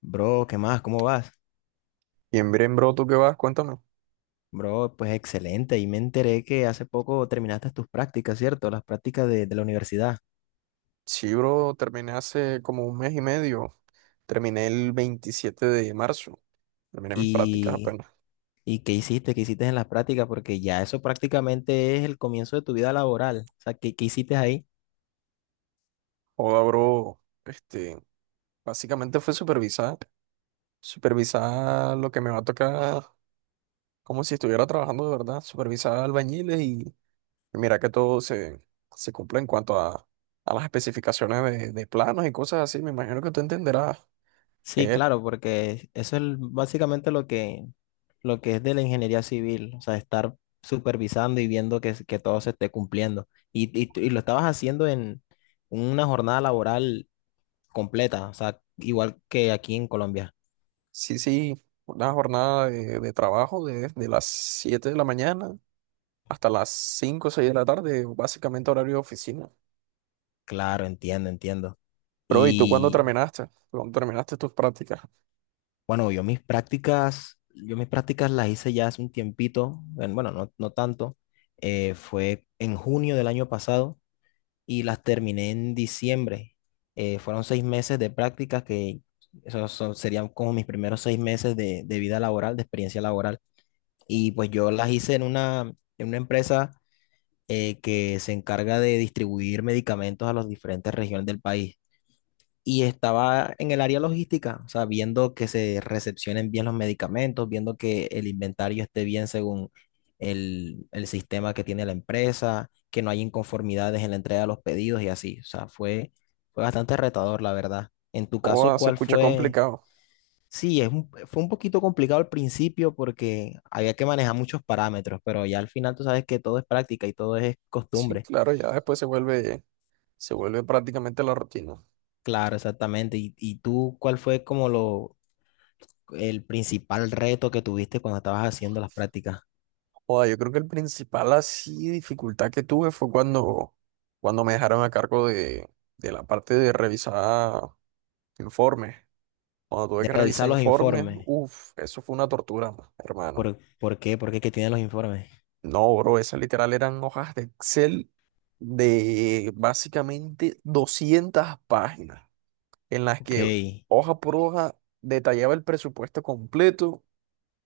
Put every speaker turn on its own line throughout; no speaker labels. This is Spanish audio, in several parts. Bro, ¿qué más? ¿Cómo vas?
Bien, bien, bro, ¿tú qué vas? Cuéntame.
Bro, pues excelente. Y me enteré que hace poco terminaste tus prácticas, ¿cierto? Las prácticas de la universidad.
Sí, bro, terminé hace como un mes y medio. Terminé el 27 de marzo. Terminé mis prácticas
¿Y,
apenas.
y qué hiciste? ¿Qué hiciste en las prácticas? Porque ya eso prácticamente es el comienzo de tu vida laboral. O sea, ¿qué hiciste ahí?
Joda, bro, básicamente fue supervisar. Supervisar lo que me va a tocar, como si estuviera trabajando de verdad. Supervisar albañiles y mira que todo se cumple en cuanto a las especificaciones de planos y cosas así. Me imagino que tú entenderás.
Sí,
Es,
claro, porque eso es básicamente lo que es de la ingeniería civil. O sea, estar supervisando y viendo que todo se esté cumpliendo. Y lo estabas haciendo en una jornada laboral completa, o sea, igual que aquí en Colombia.
sí, sí, una jornada de trabajo de las 7 de la mañana hasta las 5 o 6 de la tarde, básicamente horario de oficina.
Claro, entiendo, entiendo.
Pero, ¿y tú cuándo
Y
terminaste? ¿Cuándo terminaste tus prácticas?
bueno, yo mis prácticas las hice ya hace un tiempito, bueno, no, no tanto, fue en junio del año pasado y las terminé en diciembre. Fueron 6 meses de prácticas que serían como mis primeros 6 meses de vida laboral, de experiencia laboral. Y pues yo las hice en una empresa que se encarga de distribuir medicamentos a las diferentes regiones del país. Y estaba en el área logística, o sea, viendo que se recepcionen bien los medicamentos, viendo que el inventario esté bien según el sistema que tiene la empresa, que no hay inconformidades en la entrega de los pedidos y así. O sea, fue bastante retador, la verdad. En tu caso,
O se
¿cuál
escucha
fue?
complicado.
Sí, fue un poquito complicado al principio porque había que manejar muchos parámetros, pero ya al final tú sabes que todo es práctica y todo es
Sí,
costumbre.
claro, ya después se vuelve prácticamente la rutina.
Claro, exactamente. ¿Y tú cuál fue como el principal reto que tuviste cuando estabas haciendo las prácticas?
Joda, yo creo que el principal así dificultad que tuve fue cuando me dejaron a cargo de la parte de revisar informes. Cuando tuve
De
que revisar
revisar los
informes,
informes.
uff, eso fue una tortura, hermano.
¿Por qué? ¿Por qué que tienen los informes?
No, bro, esas literal eran hojas de Excel de básicamente 200 páginas, en las
Ok,
que hoja por hoja detallaba el presupuesto completo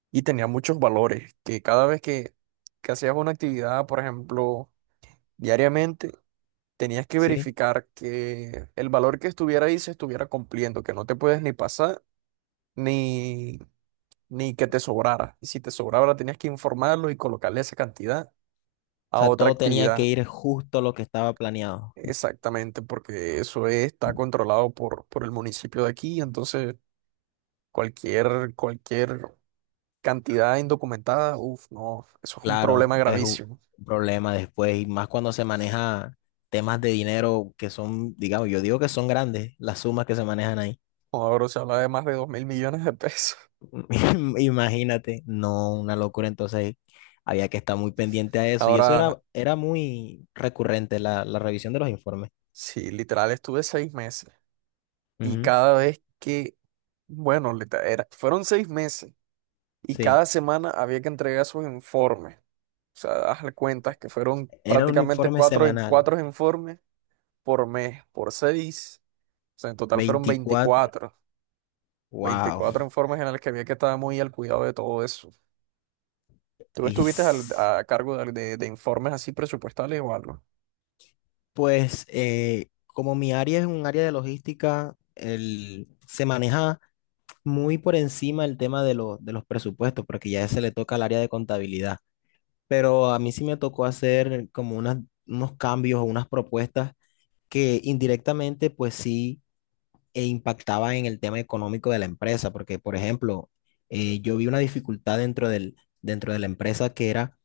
y tenía muchos valores, que cada vez que hacías una actividad, por ejemplo, diariamente, tenías que
sí.
verificar que el valor que estuviera ahí se estuviera cumpliendo, que no te puedes ni pasar ni, ni que te sobrara. Y si te sobraba, tenías que informarlo y colocarle esa cantidad
O
a
sea,
otra
todo tenía que
actividad.
ir justo lo que estaba planeado.
Exactamente, porque eso está controlado por el municipio de aquí, entonces cualquier cantidad indocumentada, uff, no, eso es un
Claro,
problema
es un
gravísimo.
problema después, y más cuando se maneja temas de dinero que son, digamos, yo digo que son grandes las sumas que se manejan ahí.
Ahora se habla de más de 2.000 millones de pesos.
Imagínate, no, una locura. Entonces había que estar muy pendiente a eso. Y eso
Ahora,
era muy recurrente, la revisión de los informes.
sí, literal, estuve 6 meses y
Ujú,
cada vez que, bueno, literal fueron 6 meses y cada
sí,
semana había que entregar sus informes. O sea, hazle cuentas que fueron
era un
prácticamente
informe
cuatro,
semanal,
cuatro informes por mes, por seis. O sea, en total fueron
24,
veinticuatro
wow.
veinticuatro informes en los que había que estar muy al cuidado de todo eso. ¿Tú
Y
estuviste al- a cargo de informes así presupuestales o algo?
pues, como mi área es un área de logística, se maneja muy por encima el tema de los presupuestos, porque ya se le toca al área de contabilidad. Pero a mí sí me tocó hacer como unos cambios o unas propuestas que indirectamente pues sí impactaba en el tema económico de la empresa, porque por ejemplo, yo vi una dificultad dentro de la empresa que era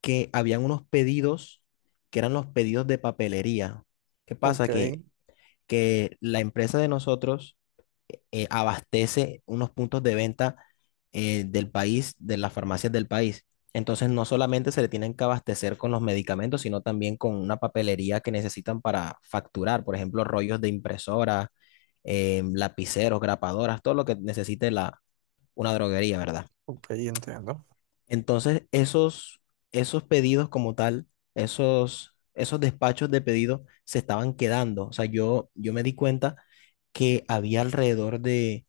que habían unos pedidos que eran los pedidos de papelería. ¿Qué
Ok,
pasa? Que la empresa de nosotros abastece unos puntos de venta del país, de las farmacias del país. Entonces, no solamente se le tienen que abastecer con los medicamentos, sino también con una papelería que necesitan para facturar, por ejemplo, rollos de impresora, lapiceros, grapadoras, todo lo que necesite una droguería, ¿verdad?
ok, entiendo.
Entonces, esos pedidos como tal, esos despachos de pedidos se estaban quedando. O sea, yo me di cuenta que había alrededor de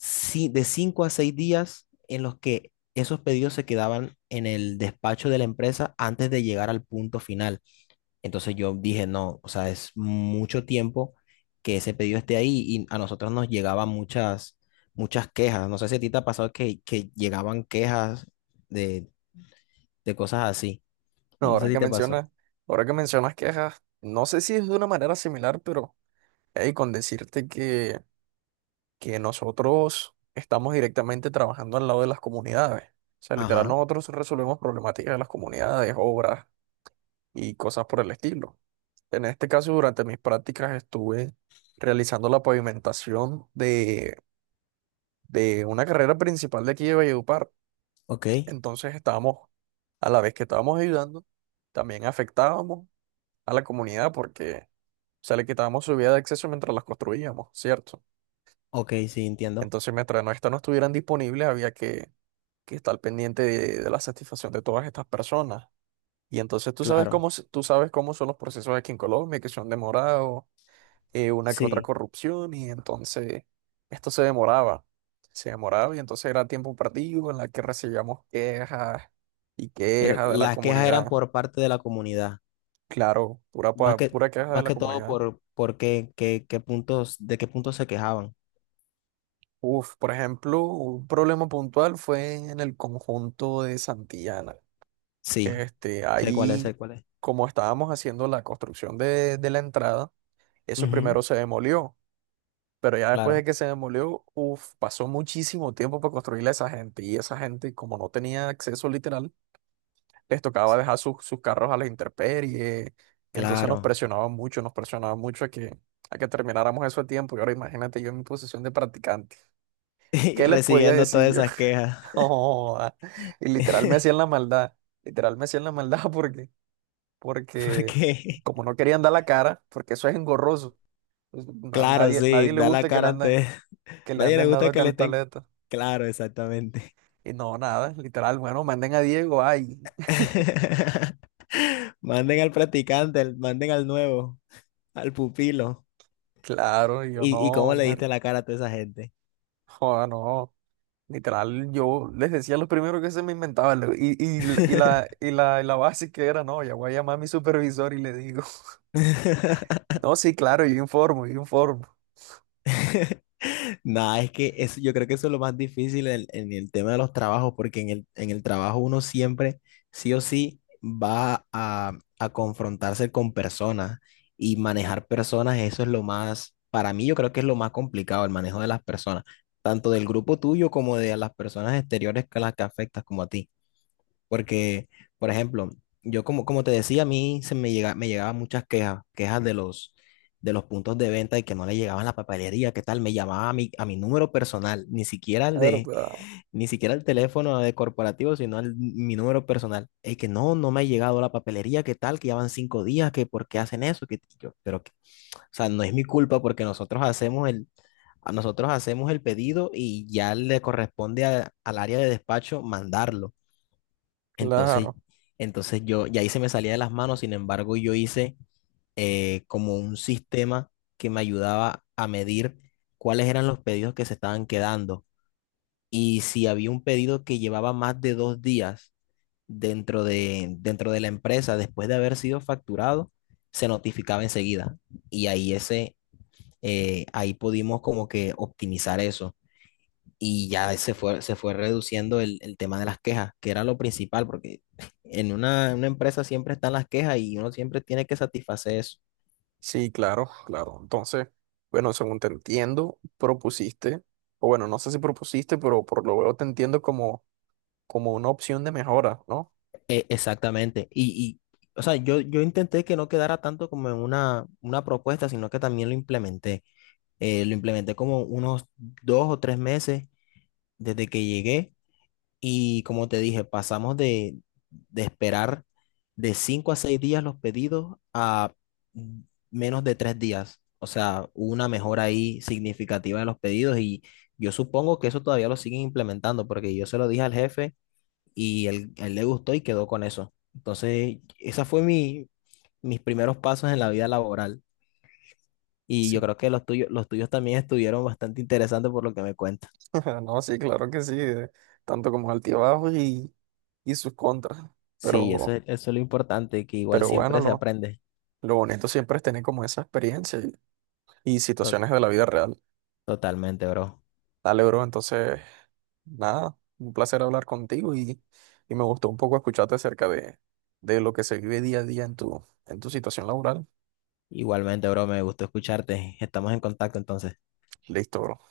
de 5 a 6 días en los que esos pedidos se quedaban en el despacho de la empresa antes de llegar al punto final. Entonces yo dije, no, o sea, es mucho tiempo que ese pedido esté ahí y a nosotros nos llegaban muchas quejas. No sé si a ti te ha pasado que llegaban quejas de, de cosas así.
No,
No sé
ahora
si
que
te pasó.
mencionas, ahora que mencionas quejas, no sé si es de una manera similar, pero hey, con decirte que nosotros estamos directamente trabajando al lado de las comunidades. O sea, literal,
Ajá,
nosotros resolvemos problemáticas de las comunidades, obras y cosas por el estilo. En este caso, durante mis prácticas estuve realizando la pavimentación de una carrera principal de aquí de Valledupar.
ok,
Entonces estábamos, a la vez que estábamos ayudando, también afectábamos a la comunidad porque se le quitábamos su vía de acceso mientras las construíamos, ¿cierto?
ok, sí, entiendo.
Entonces, mientras no, estas no estuvieran disponibles, había que estar pendiente de la satisfacción de todas estas personas. Y entonces
Claro,
tú sabes cómo son los procesos aquí en Colombia, que son demorados, una que otra
sí.
corrupción y entonces esto se demoraba y entonces era tiempo perdido en la que recibíamos quejas y
Pero
quejas de la
las quejas eran
comunidad.
por parte de la comunidad.
Claro,
Más que,
pura queja de
más
la
que todo
comunidad.
por, qué puntos, de qué puntos se quejaban.
Uf, por ejemplo, un problema puntual fue en el conjunto de Santillana.
Sí,
Este,
sé cuál es,
ahí,
sé cuál es.
como estábamos haciendo la construcción de la entrada, eso
Ujú,
primero se demolió. Pero ya después de
claro,
que se demolió, uf, pasó muchísimo tiempo para construirle a esa gente. Y esa gente, como no tenía acceso literal, les tocaba dejar sus carros a la intemperie. Y entonces
claro.
nos presionaban mucho a que termináramos eso a tiempo. Y ahora imagínate yo en mi posición de practicante.
Y
¿Qué les podía
recibiendo
decir
todas
yo?
esas quejas,
No, ah, y literal me hacían la maldad. Literal me hacían la maldad porque, porque
porque,
como no querían dar la cara, porque eso es engorroso. Pues, na-
claro,
nadie,
sí,
nadie le
da la
gusta que le
cara
anden,
ante...
que le
Nadie le
anden
gusta
dando
que le estén...
cantaleta.
Claro, exactamente.
Y no, nada, literal, bueno, manden a Diego, ay,
Manden al practicante, manden al nuevo, al pupilo.
claro, y yo
¿Y cómo
no,
le
mar-
diste la cara a toda esa gente?
Joda, no, literal, yo les decía lo primero que se me inventaba, y la base que era, no, ya voy a llamar a mi supervisor y le digo, no, sí, claro, yo informo,
Nada, es que eso, yo creo que eso es lo más difícil en el tema de los trabajos, porque en el trabajo uno siempre, sí o sí, a confrontarse con personas y manejar personas, eso es lo más, para mí yo creo que es lo más complicado, el manejo de las personas, tanto del grupo tuyo como de las personas exteriores que las que afectas como a ti. Porque, por ejemplo, yo como te decía, a mí se me llega, me llegaban muchas quejas, quejas de los puntos de venta y que no le llegaban la papelería, qué tal, me llamaba a mi número personal, ni siquiera
la
el de,
verdad,
ni siquiera el teléfono de corporativo, sino mi número personal. Es que no, no me ha llegado la papelería, qué tal, que ya van 5 días, que por qué hacen eso, que yo, pero que, o sea, no es mi culpa porque nosotros a nosotros hacemos el pedido y ya le corresponde al área de despacho mandarlo. Entonces,
claro,
entonces yo, y ahí se me salía de las manos, sin embargo, yo hice como un sistema que me ayudaba a medir cuáles eran los pedidos que se estaban quedando. Y si había un pedido que llevaba más de 2 días dentro de la empresa, después de haber sido facturado, se notificaba enseguida. Y ahí ahí pudimos como que optimizar eso y ya se fue reduciendo el tema de las quejas, que era lo principal, porque en una empresa siempre están las quejas y uno siempre tiene que satisfacer eso.
sí, claro, claro, entonces, bueno, según te entiendo, propusiste, o bueno, no sé si propusiste, pero por lo veo te entiendo como una opción de mejora, ¿no?
Exactamente. O sea, yo intenté que no quedara tanto como en una propuesta, sino que también lo implementé. Lo implementé como unos 2 o 3 meses desde que llegué. Y como te dije, pasamos de esperar de 5 a 6 días los pedidos a mm, menos de 3 días. O sea, hubo una mejora ahí significativa de los pedidos y yo supongo que eso todavía lo siguen implementando porque yo se lo dije al jefe y él le gustó y quedó con eso. Entonces, esa fue mis primeros pasos en la vida laboral y yo
Sí
creo que los tuyos también estuvieron bastante interesantes por lo que me cuentas.
No, sí, claro que sí, tanto como altibajos y sus contras,
Sí, eso,
pero,
eso es lo importante, que igual
pero bueno,
siempre se
lo,
aprende.
lo bonito siempre es tener como esa experiencia y
To-
situaciones de la vida real.
Totalmente, bro.
Dale, bro, entonces, nada, un placer hablar contigo y me gustó un poco escucharte acerca de lo que se vive día a día en tu situación laboral.
Igualmente, bro, me gustó escucharte. Estamos en contacto entonces.
Listo, bro.